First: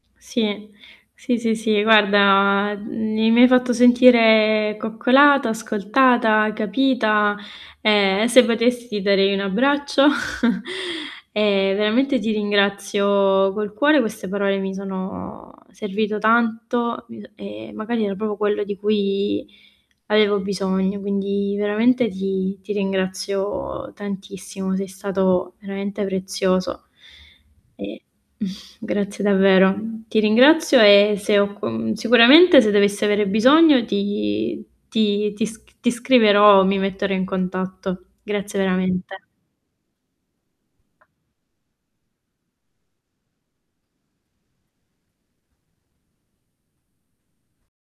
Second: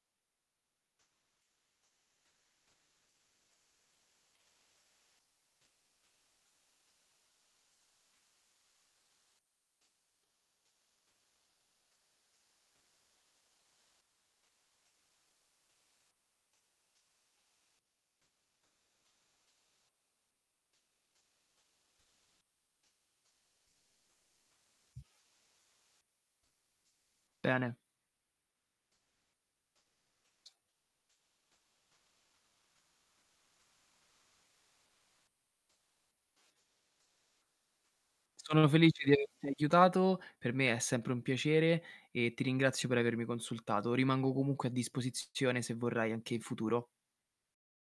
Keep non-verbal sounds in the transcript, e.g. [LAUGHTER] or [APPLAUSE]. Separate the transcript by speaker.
Speaker 1: Sì, sì, sì, sì, guarda mi mi hai fatto sentire coccolata, ascoltata, capita e se potessi darei un abbraccio [CHUCKLES] e veramente ti ringrazio col cuore, queste parole mi sono servito tanto, mhmm, e magari era proprio quello di cui avevo bisogno, quindi veramente ti ti ringrazio tantissimo, sei stato veramente prezioso
Speaker 2: Bene.
Speaker 1: e [CHUCKLES] grazie davvero. Mhmm, ti ringrazio e se ho co sicuramente se dovessi avere bisogno ti ti ti sc ti scriverò, mi metterò in contatto. Grazie
Speaker 2: Sono felice di
Speaker 1: veramente.
Speaker 2: averti aiutato, per me è sempre un piacere e ti ringrazio per avermi consultato. Rimango comunque a disposizione, se vorrai anche in futuro.